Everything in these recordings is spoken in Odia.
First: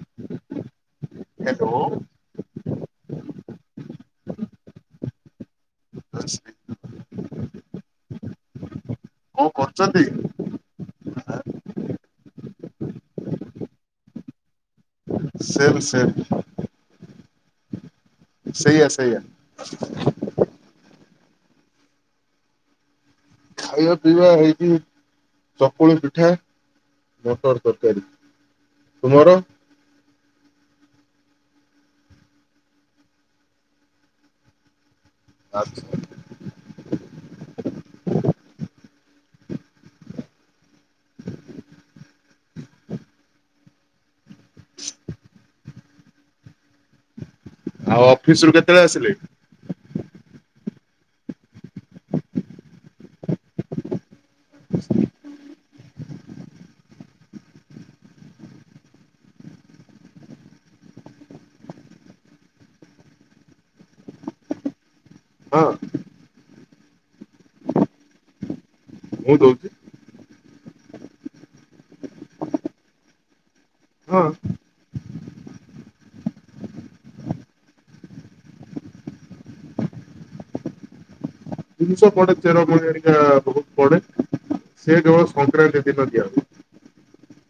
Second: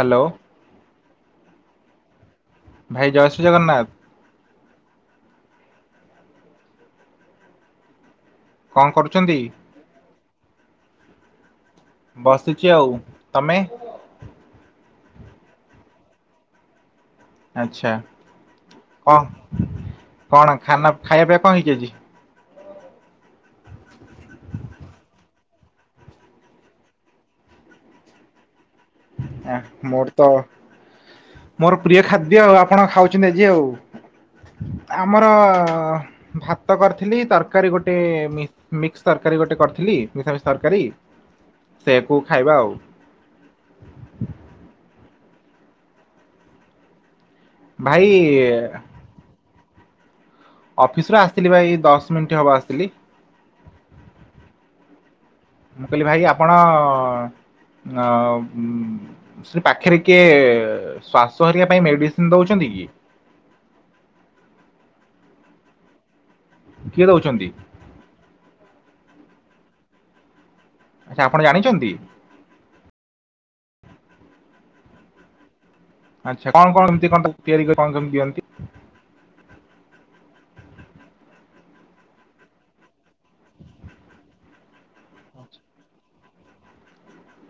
ହ୍ୟାଲୋ। ହ୍ୟାଲୋ। ଭାଇ ଜୟ ଶ୍ରୀ ଜଗନ୍ନାଥ। [unintelligible] କଣ କରୁଛନ୍ତି? ଛନ୍ତି। ବସିଛି। ଆଉ ତମେ? Same same. ଆଚ୍ଛା। ସେଇଆ ସେଇଆ। କଣ କଣ ଖାନା ଖାଇବା ପିଇବା କଣ ହେଇଚି ଆଜି? ଖାଇବା ପିଇବା ହେଇଚି ଚକୁଳି ପିଠା, ମଟର ତରକାରୀ। ତୁମର? ଆଁ ମୋର ତ ମୋର ପ୍ରିୟ ଖାଦ୍ୟ ଆଉ ଆପଣ ଖାଉଚନ୍ତି ଆଜି ଆଉ। ଆମର ଭା ତ କରିଥିଲି ତରକାରୀ ଗୋଟେ ମି ମିକ୍ସ ତରକାରୀ ଗୋଟେ କରିଥିଲି ମିଶାମିଶି ତରକାରୀ ସେଇଆକୁ ଖାଇବା ଆଉ। ଭାଇ ଅଫିସି ରୁ କେତେବେଳେ ଆସିଲେ? ଅଫିସରୁୁ ଆସିଥିଲି ଭାଇ ଦଶ ମିଣ୍ଟି ହବ ଆସିଲି। ମୁଁ କହିଲି ଭାଇ ଆପଣ ନ ଉଁ ସେଠି ପାଖେରେ କିଏ ଏ ଏ ଶ୍ଵାସ ହରିକା ପାଇଁ ମେଡିସିନ ଦଉଚନ୍ତି କି? ହଁ କିଏ ଦଉଚନ୍ତି? ମୁଁ ଦଉଚି। ଆଚ୍ଛା ଆପଣ ଜାଣିଚନ୍ତି? ହଁ। ଆଚ୍ଛା କଣ କଣ ଏମତି କଣ ତିଆରି କଣ କେମତି ଦଅନ୍ତି? ଜିନିଷ ପଡ଼େ ଚେର ମୂଳି ଘରିକା ବହୁତ ପଡ଼େ ସେ କେବଳ ସଂକ୍ରାନ୍ତି ଦିନ ଦିଆହୁଏ।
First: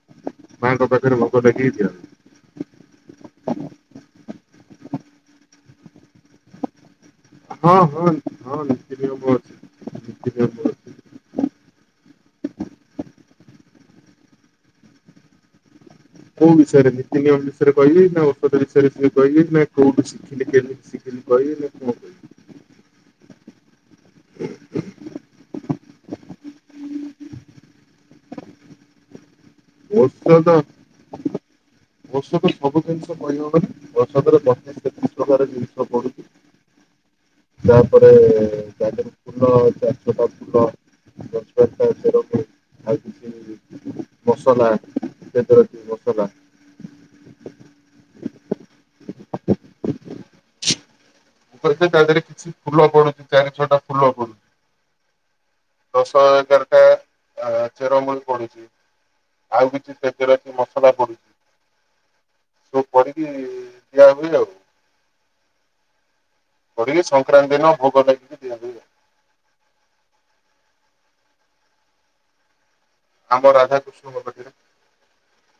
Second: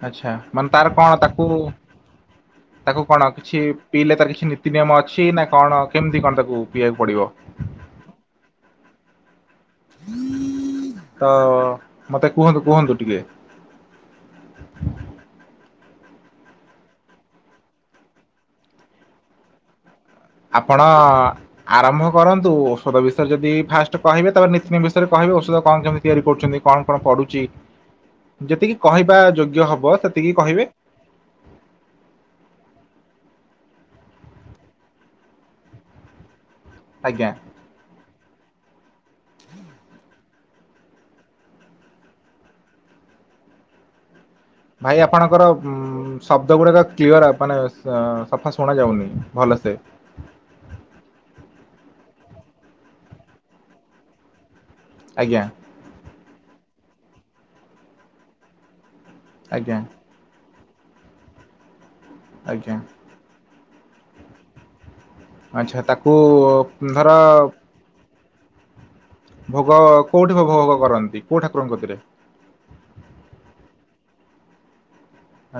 ଆଚ୍ଛା ମାନେ ତାର ମାଙ୍କ କଣ ପାଖରେ ତାକୁ ଭୋଗ ଲଗେଇ ଦିଅନ୍ ତାକୁ କଣ କିଛି ପିଇଲେ ତାର କିଛି ନୀତି ନିୟମ ଅଛି ନା କଣ କେମିତି କଣ ତାକୁ ପିଇବାକୁ ପଡିବ? ହଁ ହଁ ହଁ ନୀତିନିୟମ ଅ ତ ମତେ କୁହନ୍ତୁ କୁହନ୍ତୁ ଟିକେ। କୋଉ ବିଷୟରେ ନୀତି ନିୟମ ବିଷୟରେ କହିବି ନା ଔଷଧ ବିଷୟରେ ଟିକେ କହିବି ନା କୋଉଠୁ ଶିଖିଲି କେମିତି ଶିଖିଲି କହିବି ନା କଣ କହିବି? ପରନ୍ତୁ ଔଷଧ ବିଷୟରେ ଯଦି ଫାଷ୍ଟ କହିବେ ତାପରେ ନିତିନିୟମ ବିଷୟରେ କହିବେ ଔଷଧ କଣ କେମିତି ତିଆରି କରୁଚନ୍ତି କଣ କଣ ପଡ଼ୁଚି? ହ [inaudible] ଯେତିକି କହିବା ଯୋଗ୍ୟ ହବ ସେତିକି କହିବେ। ଔଷଦ ସବୁ ଜିନିଷ କହିହବନି ଔଷଦରେ ବତିଶ ତେତିଶ ପ୍ରକାର ର ଜିନିଷ ପଡୁଚି। ଆଜ୍ଞା। ତାପରେ ଚାରି ଚାରି ଫୁଲ ଚାର ଛଅଟା ଫୁଲ [unintelligible] କିଛି ମସଲା ଭାଇ ଆପଣଙ୍କର ଉଁ ତେଜରାତି ମସଲା ଶବ୍ଦ ଗୁଡ଼ାକ କ୍ଲିୟର ଆପ ମାନେ ଅଁ ଅଁ ସଫା ଶୁଣା ଯାଉନି ଭଲସେ। ମୁଁ କହିଲି ତା ଦେହରେ କିଛି ଫୁଲ ପଡ଼ୁଚି ଚାରି ଛଅଟା ଫୁଲ। ପଡୁଛି ଆଜ୍ଞା। ଦଶ ଏଗାର ଟା ଆ ଚେର ମୂଳି ପଡୁଚି। ଆଜ୍ଞା। ତେଜରାତି ଆଜ୍ଞା। ତୋ କରିକି ଇ ଇ ଇ ଦିଆ ହୁଏ ଆଉ। ଆଚ୍ଛା ତାକୁ ଉ ଉ ଅ କହିଲି ସଂକ୍ରାନ୍ତି ଦିନ ଭୋଗ ଲାଗିକି ଦିଆଯାଏ। ଭୋଗ କୋଉଠି ଭୋଗ ଭୋଗ କରନ୍ତି କୋଉ ଠାକୁରଙ୍କ କତିରେ? ଆମ ରାଧାକୃଷ୍ଣଙ୍କ କତିରେ।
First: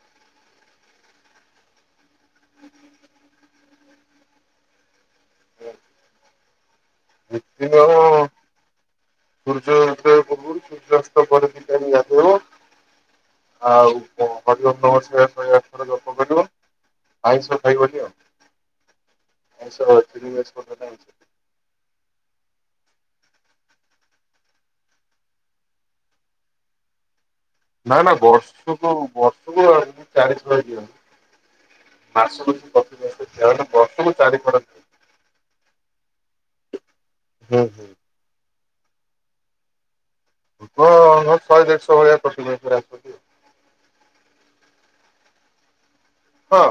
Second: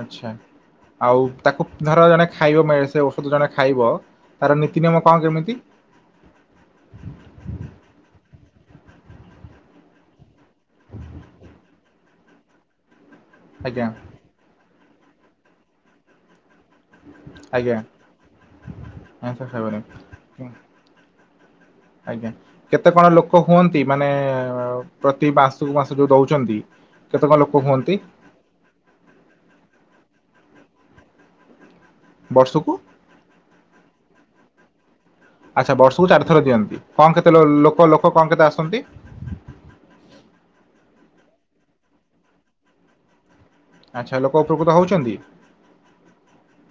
ଆଚ୍ଛା। ଆଉ ତାକୁ ଧର ଜଣେ ଖାଇବ ମେ ସେ ଔଷଧ ଜଣେ ଖାଇବ ତାର ନୀତି ନିିୟମ କଣ କେମିତି? ନୀତି ନିୟମ ପୂର୍ବରୁ ସୂର୍ଯ୍ୟାସ୍ତ ପରେ ଦି ଟାଇମ୍ ଗାଧେଇବ। ଆଜ୍ଞା। ଆଉ ହରି ଓମ୍ ନମଃ ଶିବାୟ ଶହେ ଆଠ ଥର ଜପ କରିବ ଆଇଁଷ ଆଜ୍ଞା ଖାଇବନି ଆଉ। ଆଇଁଷ ଖାଇବନି ଆଉ [unintelligible] ଆଜ୍ଞା। କେତେ କଣ ଲୋକ ହୁଅନ୍ତି ମାନେ ପ୍ରତି ମାସୁକୁ ମାସ ଯୋଉ ଦଉଚନ୍ତି? କେତେ କଣ ଲୋକ ହୁଅ ନା ନା ବର୍ଷକୁ ବର୍ଷକୁ ଆଉ ଚାରିଶହ ଦିଅନ୍ତି। ମାସକୁ ବର୍ଷକୁ ପ୍ରତିିବର୍ଷ ଦେଢସ ବର୍ଷକୁ ଚାରି ଥର [unintelligible] ଆଚ୍ଛା ବର୍ଷକୁ ଚାରିଥର ଦିଅନ୍ତି କଣ କେତେ ହୁଁ ହୁଁ। ଲୋ-ଲୋକ ଲୋକ କଣ କେତେ ଆସନ୍ତି? ହଁ ଅ ଶହେ ଦେଢଶହ ଭଳିଆ ପ୍ରତି ମାସରେ ଆସୁଚନ୍ତି। ଆଚ୍ଛା ଲୋକ ଉପକୃତ ହଉଚନ୍ତି? ହଁ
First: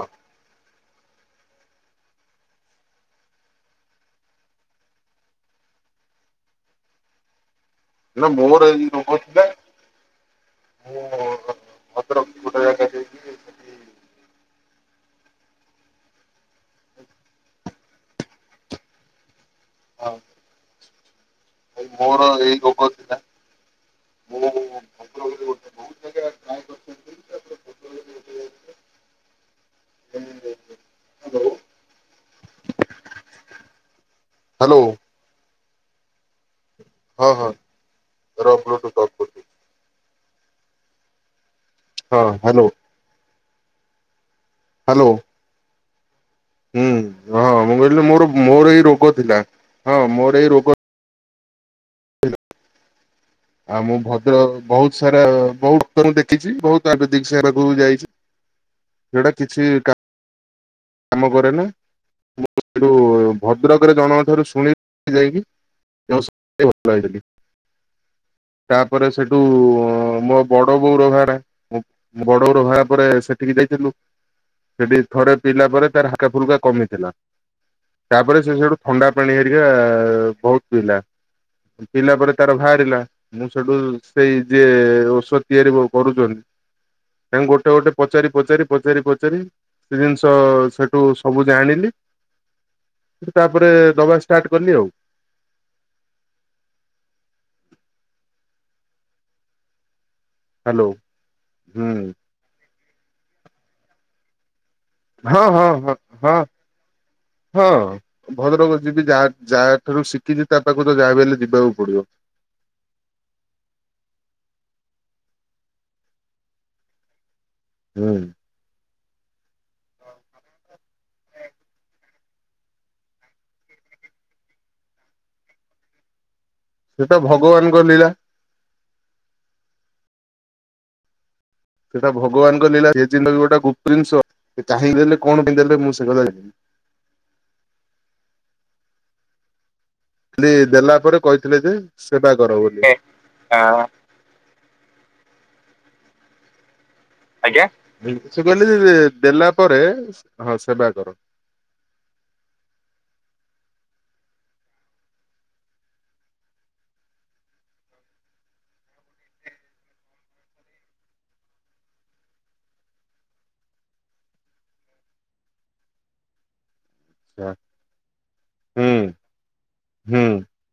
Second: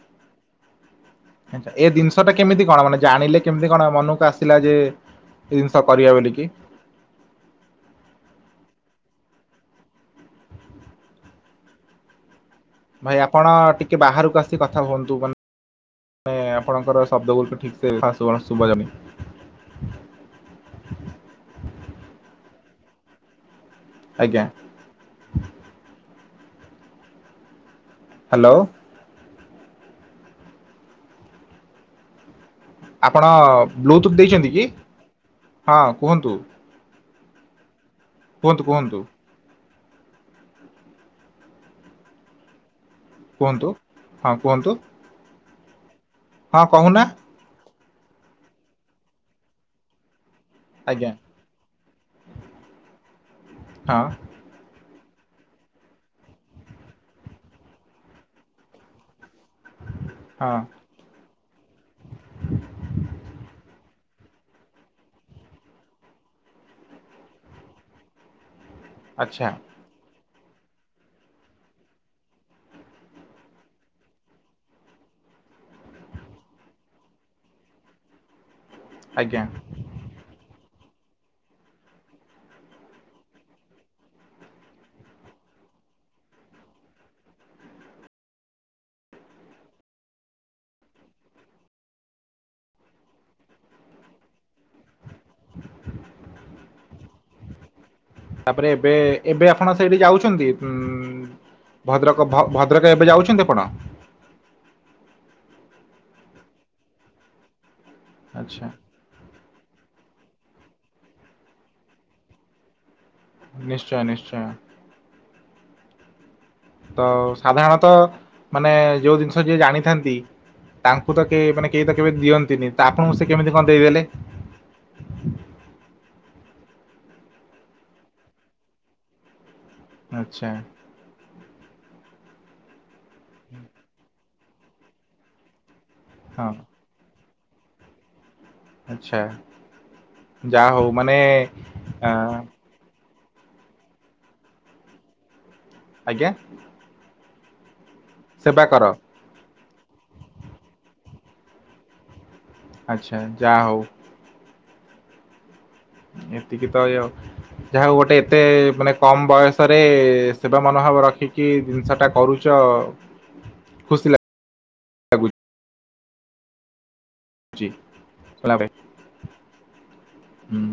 ଆଚ୍ଛା ଏ ଜିନିଷ ଟା କେମିତି କଣ ମାନେ ଜାଣିଲେ କେମିତି କଣ ମନକୁ ଆସିଲା ଯେ ଏଇ ଜିନିଷ କରିଆ ବୋଲିକି। ନା ମୋର ଏଇ ରୋଗ ଥିଲା। ମୁଁ ଭଦ୍ରକ ଗୋଟେ ଜାଗା ଯାଇକି ଭାଇ ଆପଣ ସେଠି ଟିକେ ବାହାରୁକୁ ଆସି କଥା ହୁଅନ୍ତୁ ମା ନେ ଆପଣଙ୍କର ଶବ୍ଦ ଗୁଡିକ ଠିକସେ ଫାଷ୍ଟ କୁ କଣ ଶୁଭା ଯାଉନି। ହଁ ମୋର ଏଇ ରୋଗ ଥିଲା। ଆଜ୍ଞା। [unintelligible] ଜାଗା ଟ୍ରାଏ କରିଛନ୍ତି ତାପରେ ଭଦ୍ରକରେ ହାଲୋ। ହଁ କୁହ। ଆପଣ ବ୍ଲୁଟୁଥ୍ ଦେଇଚନ୍ତି କି ହ୍ୟାଲୋ ହଁ କୁହନ୍ତୁ। ହଁ ହଁ। ର କୁହନ୍ତୁ ବ୍ଲୁଟୁଥ କୁହନ୍ତୁ। ଅଫ୍ କରୁଛି ହଁ ହାଲୋ। କୁହନ୍ତୁ ହଁ କୁହନ୍ତୁ। ହାଲୋ। ହଁ କହୁନା। ହଁ ମୁଁ କହିଲି ମୋର ମୋର ଏଇ ରୋଗ ଥିଲା। ହଁ ମୋର ଏଇ ରୋଗ ଆଜ୍ଞା। ଆଉ ମୁଁ ହଁ ଭଦ୍ରକ ବହୁତ ସାରା ବହୁତ ଡକ୍ତର ଙ୍କୁ ଦେଖେଇଚି ବହୁତ ଆୟୁର୍ବେଦିକ ସେରାକୁ ବି ଯାଇଚି। ଯୋଉଟା କିଛି କା ହଁ। କାମ କରେନା। ଭଦ୍ରକରେ ଜଣଙ୍କ ଠାରୁ ଶୁଣିଥିଲି ଯାଇକି [inaudible] ଭଲ ହେଇଗଲି। ତାପରେ ସେଟୁ ଆଚ୍ଛା ଅଁ ମୋ ବଡ଼ ବୋଉର ବାହାରିଲା ମୋ ବଡ଼ବୋଉର ବାହାର ପରେ ସେଠିକି ଯାଇଥେଲୁ। ସେଟି ଥରେ ପିଇଲା ପରେ ତାର ହାକା ଫୁଲକା କମିଥିଲା। ତାପରେ ସେ ସେଠୁ ଥଣ୍ଡା ପାଣି ଆଜ୍ଞା। ହେରିକା ବହୁତ ପିଇଲା ପିଇଲା ପରେ ତାର ବାହାରିଲା ମୁଁ ସେଠୁ ସେଇ ଯିଏ ଓଷଦ ତିଆରି କରୁଚନ୍ ତାଙ୍କୁ ଗୋଟେ ଗୋଟେ ପଚାରି ପଚାରି ପଚାରି ପଚାରି ସେ ଜିନିଷ ସେଠୁ ସବୁ ଜାଣିଲି ତାପରେ ଦବା ଷ୍ଟାଟ୍ କଲି ଆଉ। ତାପରେ ଏବେ ଏବେ ଆପଣ ସେଇଠି ଯାଉଚନ୍ତି ହ୍ୟାଲୋ ହୁଁ ଭଦ୍ରକ? ଭ ଭଦ୍ରକ ଏବେ ଯାଉଚନ୍ତି ଆପଣ? ହଁ ହଁ ହଁ ହଁ ହଁ ଆଚ୍ଛା ଭଦ୍ରକ ଯି ଯା ଯା ଠାରୁ ଶିଖିଚି ତା ପାଖକୁ ତ ଯା ବି ହେଲେ ଯିବାକୁ ପଡ଼ିବ। ନିଶ୍ଚୟ ନିଶ୍ଚୟ। ହଉ ସାଧାରଣତଃ ହୁଁ। ମାନେ ଯୋଉ ଜିନିଷ ଯିଏ ଜାଣିଥାନ୍ତି ତାଙ୍କୁ ତ କେ ମାନେ କେହି ତ କେବେ ଦିଅନ୍ତିନି ତ ଆପଣଙ୍କୁ ସେ କେମିତି କଣ ଦେଇଦେଲେ? ସେଟା ଭଗବାନଙ୍କ ଲୀଳା। ଆଚ୍ଛା। ସେଟା ଭଗବାନଙ୍କ ନିଳା ସେ ଜିନିଷ ଟା ବି ଗୋଟେ ଗୁପ୍ତ୍ ଜିନିଷ୍ ସେ ଚାହିଁ ଦେଲେ କଣ ପାଇଁ ଦେଲେ ମୁଁ ସେ କଥା ହଁ ଆଚ୍ଛା। ଦେ ଯାହା ହଉ ଦେଲା ମାନେ ପରେ କହିଥିଲେ ଯେ ଆ ସେବା କର ବୋଲି। ଆଜ୍ଞା। ଆଜ୍ଞା ସେ ସେବା କହିଲେ କର ଯେ ଦେଲା ପରେ ସ ହଁ ସେବା କର। ଆଚ୍ଛା ଯା ହଉ। ଏତିକି ତ ୟ ଯାହା ହଉ ଗୋଟେ ଏତେ ମାନେ କମ୍ ବୟସରେ ସେବା ମନୋଭାବ ରଖିକି ଜିନିଷ ଟା କରୁ ଚ ଖୁସି ଲାଗ ରାବେ ହୁଁ ହୁଁ ହୁଁ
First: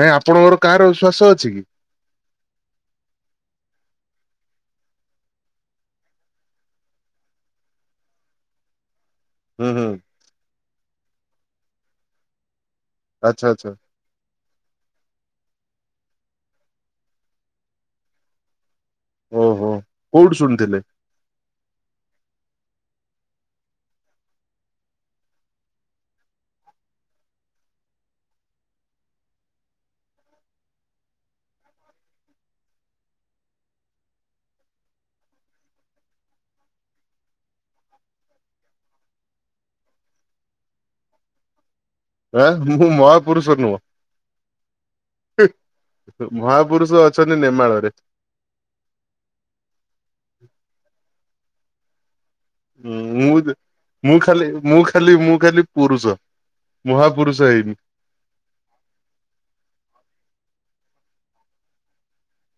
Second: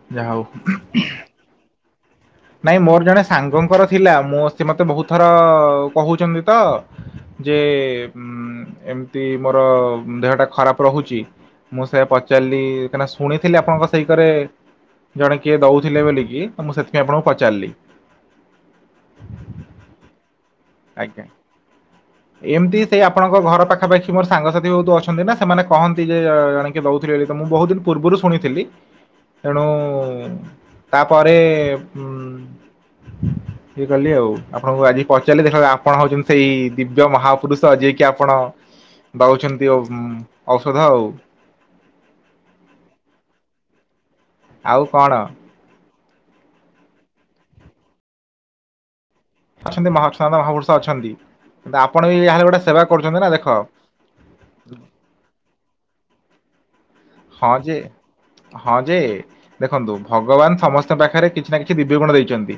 ନାଇଁ ଯାହା ହଉ ଆପଣଙ୍କର କାଆର ଉ ଶ୍ଵାସ ଅଛି କି? ନାଇଁ ମୋର ଜଣେ ସାଙ୍ଗଙ୍କର ଥିଲା ମୋ ସେ ମତେ ବହୁତ ଥର କହୁଚନ୍ତି ତ ଯେ ଉଁ ଏମ୍ ତି ମୋର ହୁଁ ହୁଁ ଦେହଟା ଖରାପ ରହୁଚି ମୁଁ ସେ ପଚାରିଲି କାଇଁନା ଆଚ୍ଛା ଶୁଣିଥିଲି ଆଚ୍ଛା ଆପଣଙ୍କ ରୋଷେଇ କରେ ଜଣେ କିଏ ଦଉଥିଲେ ବୋଲିକି ତ ମୁଁ ସେଥିପାଇଁ ଆପଣଙ୍କୁ ପଚାରିଲି ଓହୋ କୋଉଟୁ ଶୁଣିଥିଲେ? ଆଜ୍ଞା। ଏମିତି ସେଇ ଆପଣଙ୍କ ଘର ପାଖାପାଖି ମୋର ସାଙ୍ଗସାଥି ବହୁତ ଅଛନ୍ତି ନା ସେମାନେ କହନ୍ତି ଯେ ଜଣେ କିଏ ଦଉଥିଲେ ବୋଲି ତମକୁ ମୁଁ ବହୁତ୍ ଦିନି ପୂର୍ବୁରୁ ଶୁଣିଥିଲି ତେଣୁ ତାପରେ ଉଁ ଇଏ କଲି ଆଉ ଆପଣଙ୍କୁ ଆଜି ପ ଆକ୍ଚ୍ୟୁଲି ଦେଖନ୍ତୁ ଆପଣଙ୍କ ହଉଚନ୍ତି ସେଇ ଦିବ୍ୟ ମହାପୁରୁଷ ଯିଏକି ଆପଣ ଦଉଚନ୍ତି ଓମ୍ ଔଷଧ ଆଉ। ଏ ମୁଁ ମହାପୁରୁଷ ନୁଆଁ। ଆଉ କଣ? ହୁଁ ମହାପୁରୁଷ ଅଛନ୍ତି ନେମାଳରେ। ଅଛନ୍ତି ମହାପ୍ରସାଦ ମହାପୁରୁଷ ଅଛନ୍ତି ଆପଣ ବି ଯାହେଲେ ଗୋଟେ ସେବା କରୁଚନ୍ତି ନା ମୁଁ ଦେଖ ମୁଁ ଖାଲି ମୁଁ ଖାଲି ମୁଁ ଖାଲି ପୁରୁଷ ମହା ହଁ ଯେ। ହଁ ଯେ, ଦେଖନ୍ତୁ ଭଗବାନ ସମସ୍ତଙ୍କ ପାଖରେ କିଛି ନା କିଛି ଦିବ୍ୟ ଗୁଣ ଦେଇଛନ୍ତି।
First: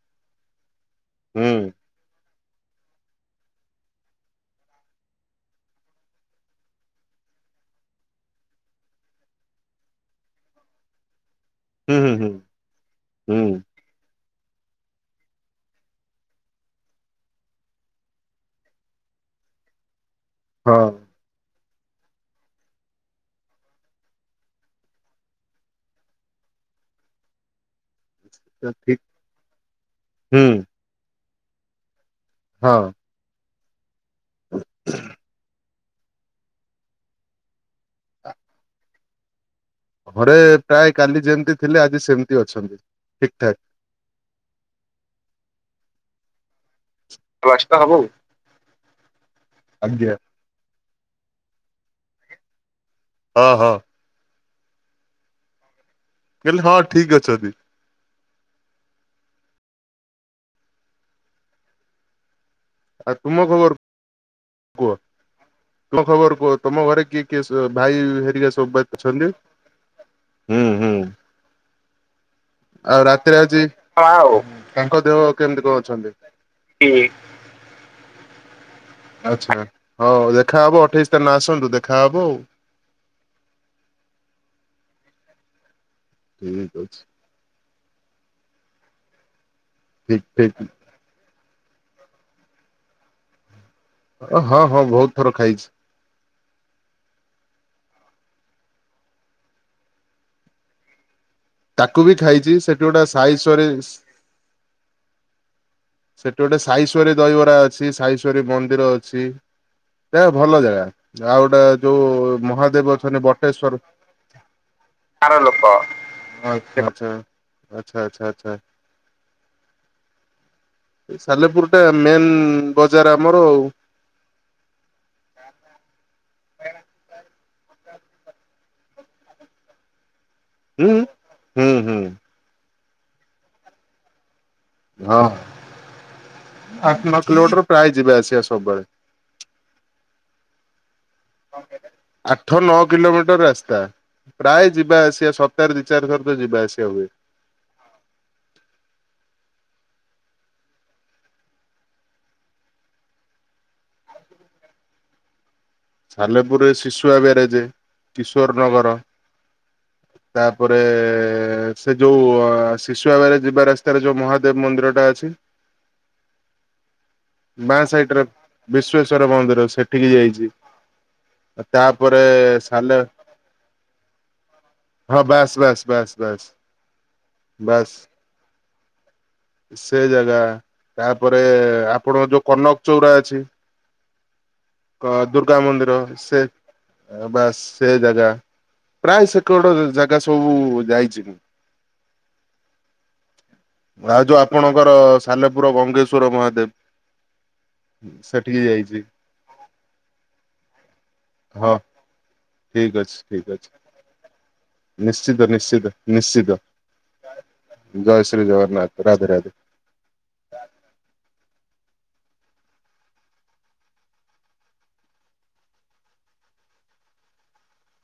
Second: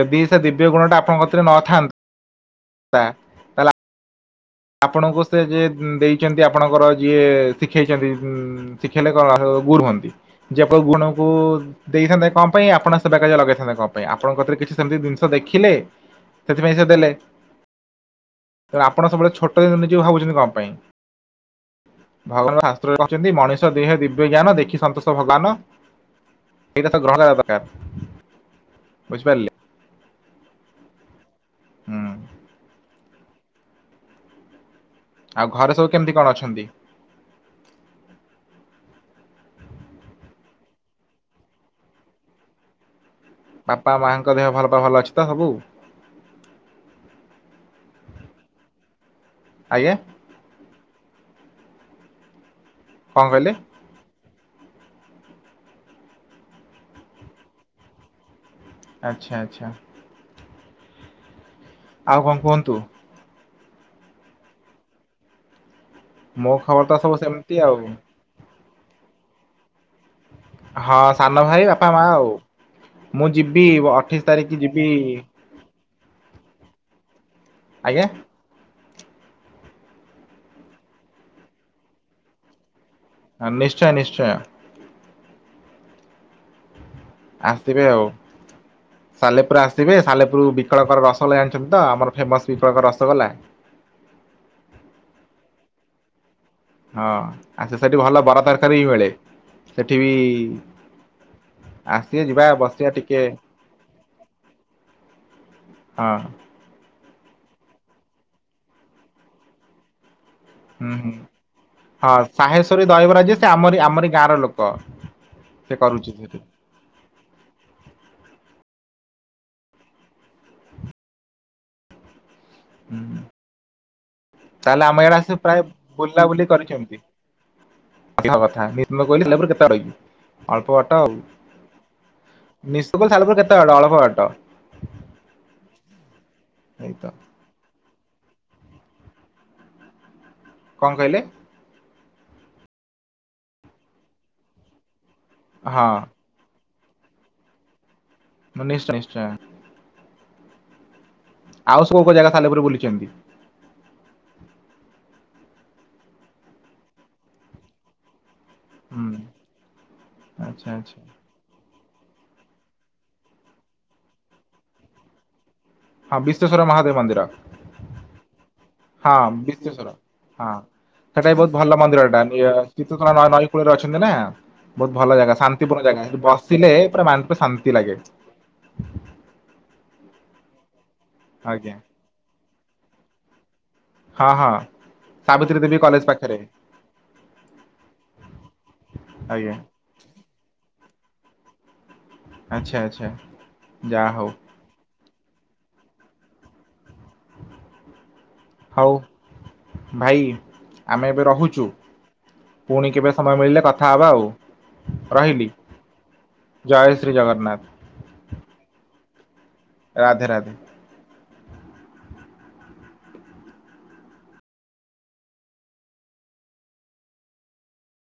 ଯଦି ସେ ଦିବ୍ୟ ଗୁଣ ଟା ଆପଣଙ୍କ କତିରେ ହୁଁ ନଥାନ୍ତା ତାହେଲେ ଆପଣଙ୍କୁ ସେ ଯିଏ ଦେଇଛନ୍ତି ଆପଣଙ୍କର ଯିଏ ଶିଖେଇଛନ୍ତି ଶିଖାଇଲେ କଣ ଗୁର୍ ହୁଅନ୍ତି ଯେ ଆପଣ ଗୁଣ କୁ ହୁଁ ଦେଇଥାନ୍ତେ ହୁଁ ହୁଁ କଣ ପାଇଁ ଆପଣ ସେବା କାର୍ଯ୍ୟରେ ହୁଁ ଲଗେଇଥାନ୍ତେ କଣ ପାଇଁ? ଆପଣଙ୍କ କତିରେ କିଛି ସେମିତି ଜିନିଷ ଦେଖିଲେ ସେଥିପାଇଁ ସେ ଦେଲେ ଯେତଳେ ଆପଣ ସବୁବେଳେ ଛୋଟ ଦିନ ନିଜକୁ ଭାବୁଛନ୍ତି କଣ ପାଇଁ? ହଁ ଭଗବାନ ଶାସ୍ତ୍ରରେ କହିଛନ୍ତି, ମଣିଷ ଦେହେ ଦିବ୍ୟ ଜ୍ଞାନ ଦେଖି ସନ୍ତୋଷ ଭଗବାନ। [unintelligible] ଦିବ୍ ବୁଝିପାରିଲେ ହୁଁ ହୁଁ ହଁ [inaudible] ଆଉ ଘରେ ସବୁ କେମିତି କଣ ଅଛନ୍ତି? ଘରେ ପ୍ରାୟ କାଲି ଯେମିତି ଥିଲେ ଆଜି ସେମିତି ଅଛନ୍ତି ଠିକ୍ ଠାକ୍। ବାପା ମାଆଙ୍କ ଦେହ ପା ଭଲ ଭଲ ଅଛି ତ ସବୁ। କ୍ଲଷ୍ଟ ହବୁ? ଆଜ୍ଞା। କଣ ଅ କହିଲେ? ହ କହିଲି ହଁ ଠିକ୍ ଅଛନ୍ତି। ଆଚ୍ଛା, ଆଚ୍ଛା। ଆଉ କଣ କୁହନ୍ତୁ? ଆଉ ତୁମ ଖବର କୁହ? ତମ ଖବର ମୋ କୁହ ଖବର ତମ ତ ଘରେ ସବୁ କିଏ ସେମିତି କିଏ ଆଉ। ଭାଇ ହେରିକା ସବୁ ପା ଅଛନ୍ତି। ହୁଁ ହଁ ହୁଁ ସାନ ଭାଇ ବାପା ମା ଆଉ, ଆଉ ମୁଁ ରାତିରେ ଆଜି ଯିବି ଅଠେଇଶ ତାରିଖ ଯିବି ତାଙ୍କ ଦେହ କେମିତି କଁ ଅଛନ୍ତି? ହୁଁ ଆଜ୍ଞା। ଆଚ୍ଛା ହଉ ଦେଖାହବ ଅଠେଇଶ ତାରିକ୍ ନ ଆସନ୍ତୁ ଦେଖା ହବ ଆଉ। ନିଶ୍ଚୟ ନିଶ୍ଚୟ। ଠିକ୍ ଅଛି। ଆସିବେ ଆଉ ସାଲେପୁର ଆସିବେ ଠିକ ସାଲେପୁର ଠିକ ବିକଳକର ରସ୍ ଭଲେ ଜାଣିଛନ୍ତି ତ ଆମର ଫେମସ୍ ବି ପ୍ରକାର ରସଗୋଲା। ଓ ହଁ ହଁ ବହୁତ ଥର ଖାଇଛି। ହଁ ଆସେ ସେଠି, ଭଲ ବରା ତରକାରୀ ବି ମିଳେ ସେଠି ବି ତାକୁ ବି ଆସିବେ ଯିବା ଖାଇଛି ସେଠି ବସିବା ଗୋଟେ ଟିକେ ସାଇଶ୍ଵରୀ ହଁ ସେଠି ଗୋଟେ ସାଇଶ୍ଵରୀ ଦହିବରା ଅଛି, ସାଇଶ୍ଵରୀ ମନ୍ଦିର ଅଛି। ତା ଭଲ ଜାଗା ହୁଁ ହୁଁ। ଆଉ ଗୋଟେ ହଁ ଯୋଉ ସାହେଶ୍ଵରୀ ମହାଦେବ ଦହିବରା ଅଛନ୍ତି ଯିଏ ସେ ଆମରି ବଟେଶ୍ଵର ଆମରି ଗାଁର ଲୋକ ସେ କରୁଚିତ ହେ ଆଛା ଆଛା ଆଚଛା ଆଚଛା ଆଛା ସାଲେପୁର ଟା ମେନ୍ ହୁଁ ବଜାର ଆମର ତାହେଲେ ଆମ ଏଇଡା ସେ ପ୍ରାୟ ବୁଲା ବୁଲି କରିଛନ୍ତି? [unintelligible] କହିଲି ସାଲେପୁରେ କେତେ ଟା ରହିବି। ଅଳ୍ପ ହୁଁ ବାଟ ଆଊ ହୁଁ ହୁଁ ନିଶ୍ଚିତ କୋଇଲୁର ସାଲେପୁର କେତେ ବାଟ? ଅଳ୍ପବାଟ। ହଁ ଏଇତ ଆଠ ନଅ କିଲୋମିଟର ପ୍ରାୟ ଯିବେ ଆସିବା ସବୁବେଳେ। କଣ କହିଲେ? ଆଠ ନଅ କିଲୋମିଟର ରାସ୍ତା ପ୍ରାୟ ଯିବା ଆସିବା ସତର ଦି ହଁ ଚାରି ଥର ବେ ଯିବା ଆସିବା ହୁଏ। ନ ନିଶ୍ଚୟ ନିଶ୍ଚୟ ଆଉ ସବୁ କଉ କଉ ଜାଗା ସାଲେପୁର ବୁଲିଛନ୍ତି। ସାଲେପୁରରେ ଶିଶୁଆ ବେରଜେ କିଶୋର ନଗର ହୁଁ ଆଚ୍ଛା ତାପରେ ଆଚ୍ଛା ସେ ଯୋଉ ଶିଶୁଆ ଆବରେ ଯିବା ରାସ୍ତାରେ ଯୋଉ ମହାଦେବ ମନ୍ଦିରଟା ଅଛି। ହଁ ବିଶ୍ୱେଶ୍ୱର ମହାଦେବ ମନ୍ଦିର। ବାଁ ସାଇଟରେ ହଁ ବିଶ୍ଵେଶ୍ଵର ମନ୍ଦିର ବିଶ୍ଵେଶ୍ଵର ସେଠିକି ଯାଇଛି। ହଁ ସେଟା ବି ବହୁତ ଭଲ ମନ୍ଦିରଟା ତାପରେ ସାଲେ [unintelligible] ନଈ କୂଳରେ ଅଛନ୍ତି ନା। ବହୁତ ଭଲ ହଁ ଜାଗା ବାସ୍ ବାସ୍ ଶାନ୍ତିପୂର୍ଣ୍ଣ ଜାଗା ବାସ୍ ବାସ୍ ବସିଲେ ପୁରା ମାନ ପା ଶାନ୍ତି ବାସ୍ ଲାଗେ। ସେ ଜାଗା ତାପରେ ଆଜ୍ଞା ଆପଣଙ୍କ ଯୋଉ କନକ ଚଉରା ଅଛି। ହଁ ହଁ। ଦୁର୍ଗା ସାବିତ୍ରୀ ଦେବୀ ମନ୍ଦିର କଲେଜ ପାଖରେ ସେ ବାସ୍ ସେ ଜାଗା ପ୍ରାୟ ଆଜ୍ଞା ସେକଡ ଜାଗା ସବୁ ଯାଇଛି କି। ଆଚ୍ଛା ଆଚ୍ଛା। ଯାହା ଆଉ ହଉ ଯୋଉ ଆପଣଙ୍କର ସାଲେପୁର ଗଙ୍ଗେଶ୍ଵର ମହାଦେବ। ସେଠିକି ହଉ ଯାଇଛି। ଭାଇ ଆମେ ଏବେ ରହୁଛୁ। ହଁ ପୁଣି ଠିକ୍ କେବେ ଅଛି ସମୟ ଠିକ୍ ମିଳିଲେ ଅଛି କଥା ହବା ଆଉ। ରହିଲ ନିଶ୍ଚିତ ନିଶ୍ଚିତ ନିଶ୍ଚିତ ଜୟ ଶ୍ରୀ ଜଗନ୍ନାଥ। ଜୟ ଶ୍ରୀ ଜଗନ୍ନାଥ ରାଧେ ରାଧେ। ରାଧେ ରାଧେ।